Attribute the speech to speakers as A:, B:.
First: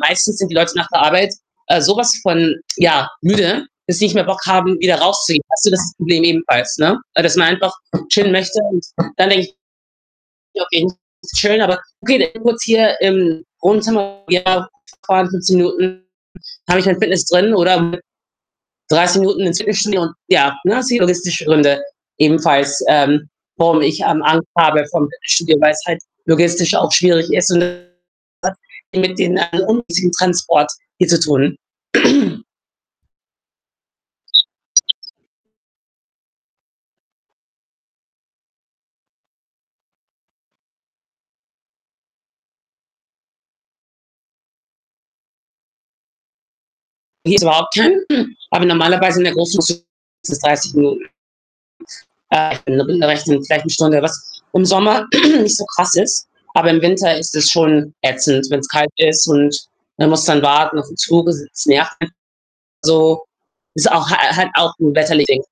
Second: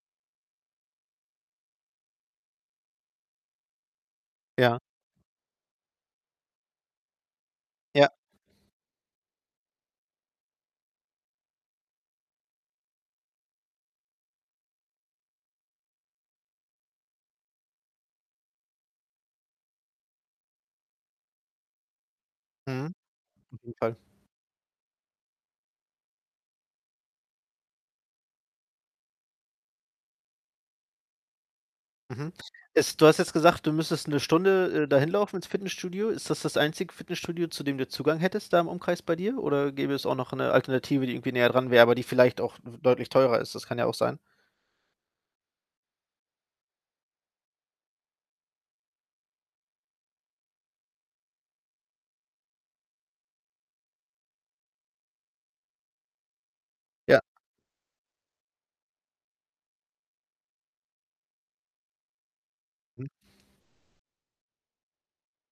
A: Meistens sind die Leute nach der Arbeit, äh, so was von, ja, müde, dass sie nicht mehr Bock haben,
B: Ja.
A: wieder rauszugehen. Hast du das Problem ebenfalls, ne? Dass man einfach
B: Ja.
A: chillen möchte und dann denke ich: „Ja, okay, ist schön, aber [unintelligible] kurz hier im Wohnzimmer“ wir fahren fahren 15 Minuten, dann habe ich mein Fitness drin oder mit 30 Minuten ins Fitnessstudio und ja, ne, sind logistische Gründe ebenfalls,
B: Mhm,
A: ähm,
B: auf jeden
A: warum
B: Fall.
A: ich, ähm, Angst habe vorm Fitnessstudio, weil's halt logistisch auch schwierig ist und [unintelligible] mit den, äh, ungünstigen Transport hier zu tun.
B: Mhm. Es du hast jetzt gesagt, du müsstest 1 Stunde, äh, dahin laufen ins Fitnessstudio. Ist das das einzige Fitnessstudio, zu dem du Zugang hättest da im Umkreis bei dir? Oder gäbe es auch noch 'ne Alternative, die irgendwie näher dran wär, aber die vielleicht auch w deutlich teurer ist? Das kann ja auch sein.
A: Hier ist überhaupt kein, [unintelligible] aber normalerweise in der Großstadt sind [unintelligible] 30 Minuten. Äh, [unintelligible] vielleicht 1 Stunde, was im Sommer nicht so krass ist, aber im Winter
B: Ja.
A: ist es schon ätzend, wenn's kalt ist und man muss dann warten auf den Zug. Das [unintelligible] nervt. [unintelligible]
B: Mhm.
A: Also, ist auch ha halt auch 'n wetterliches Ding.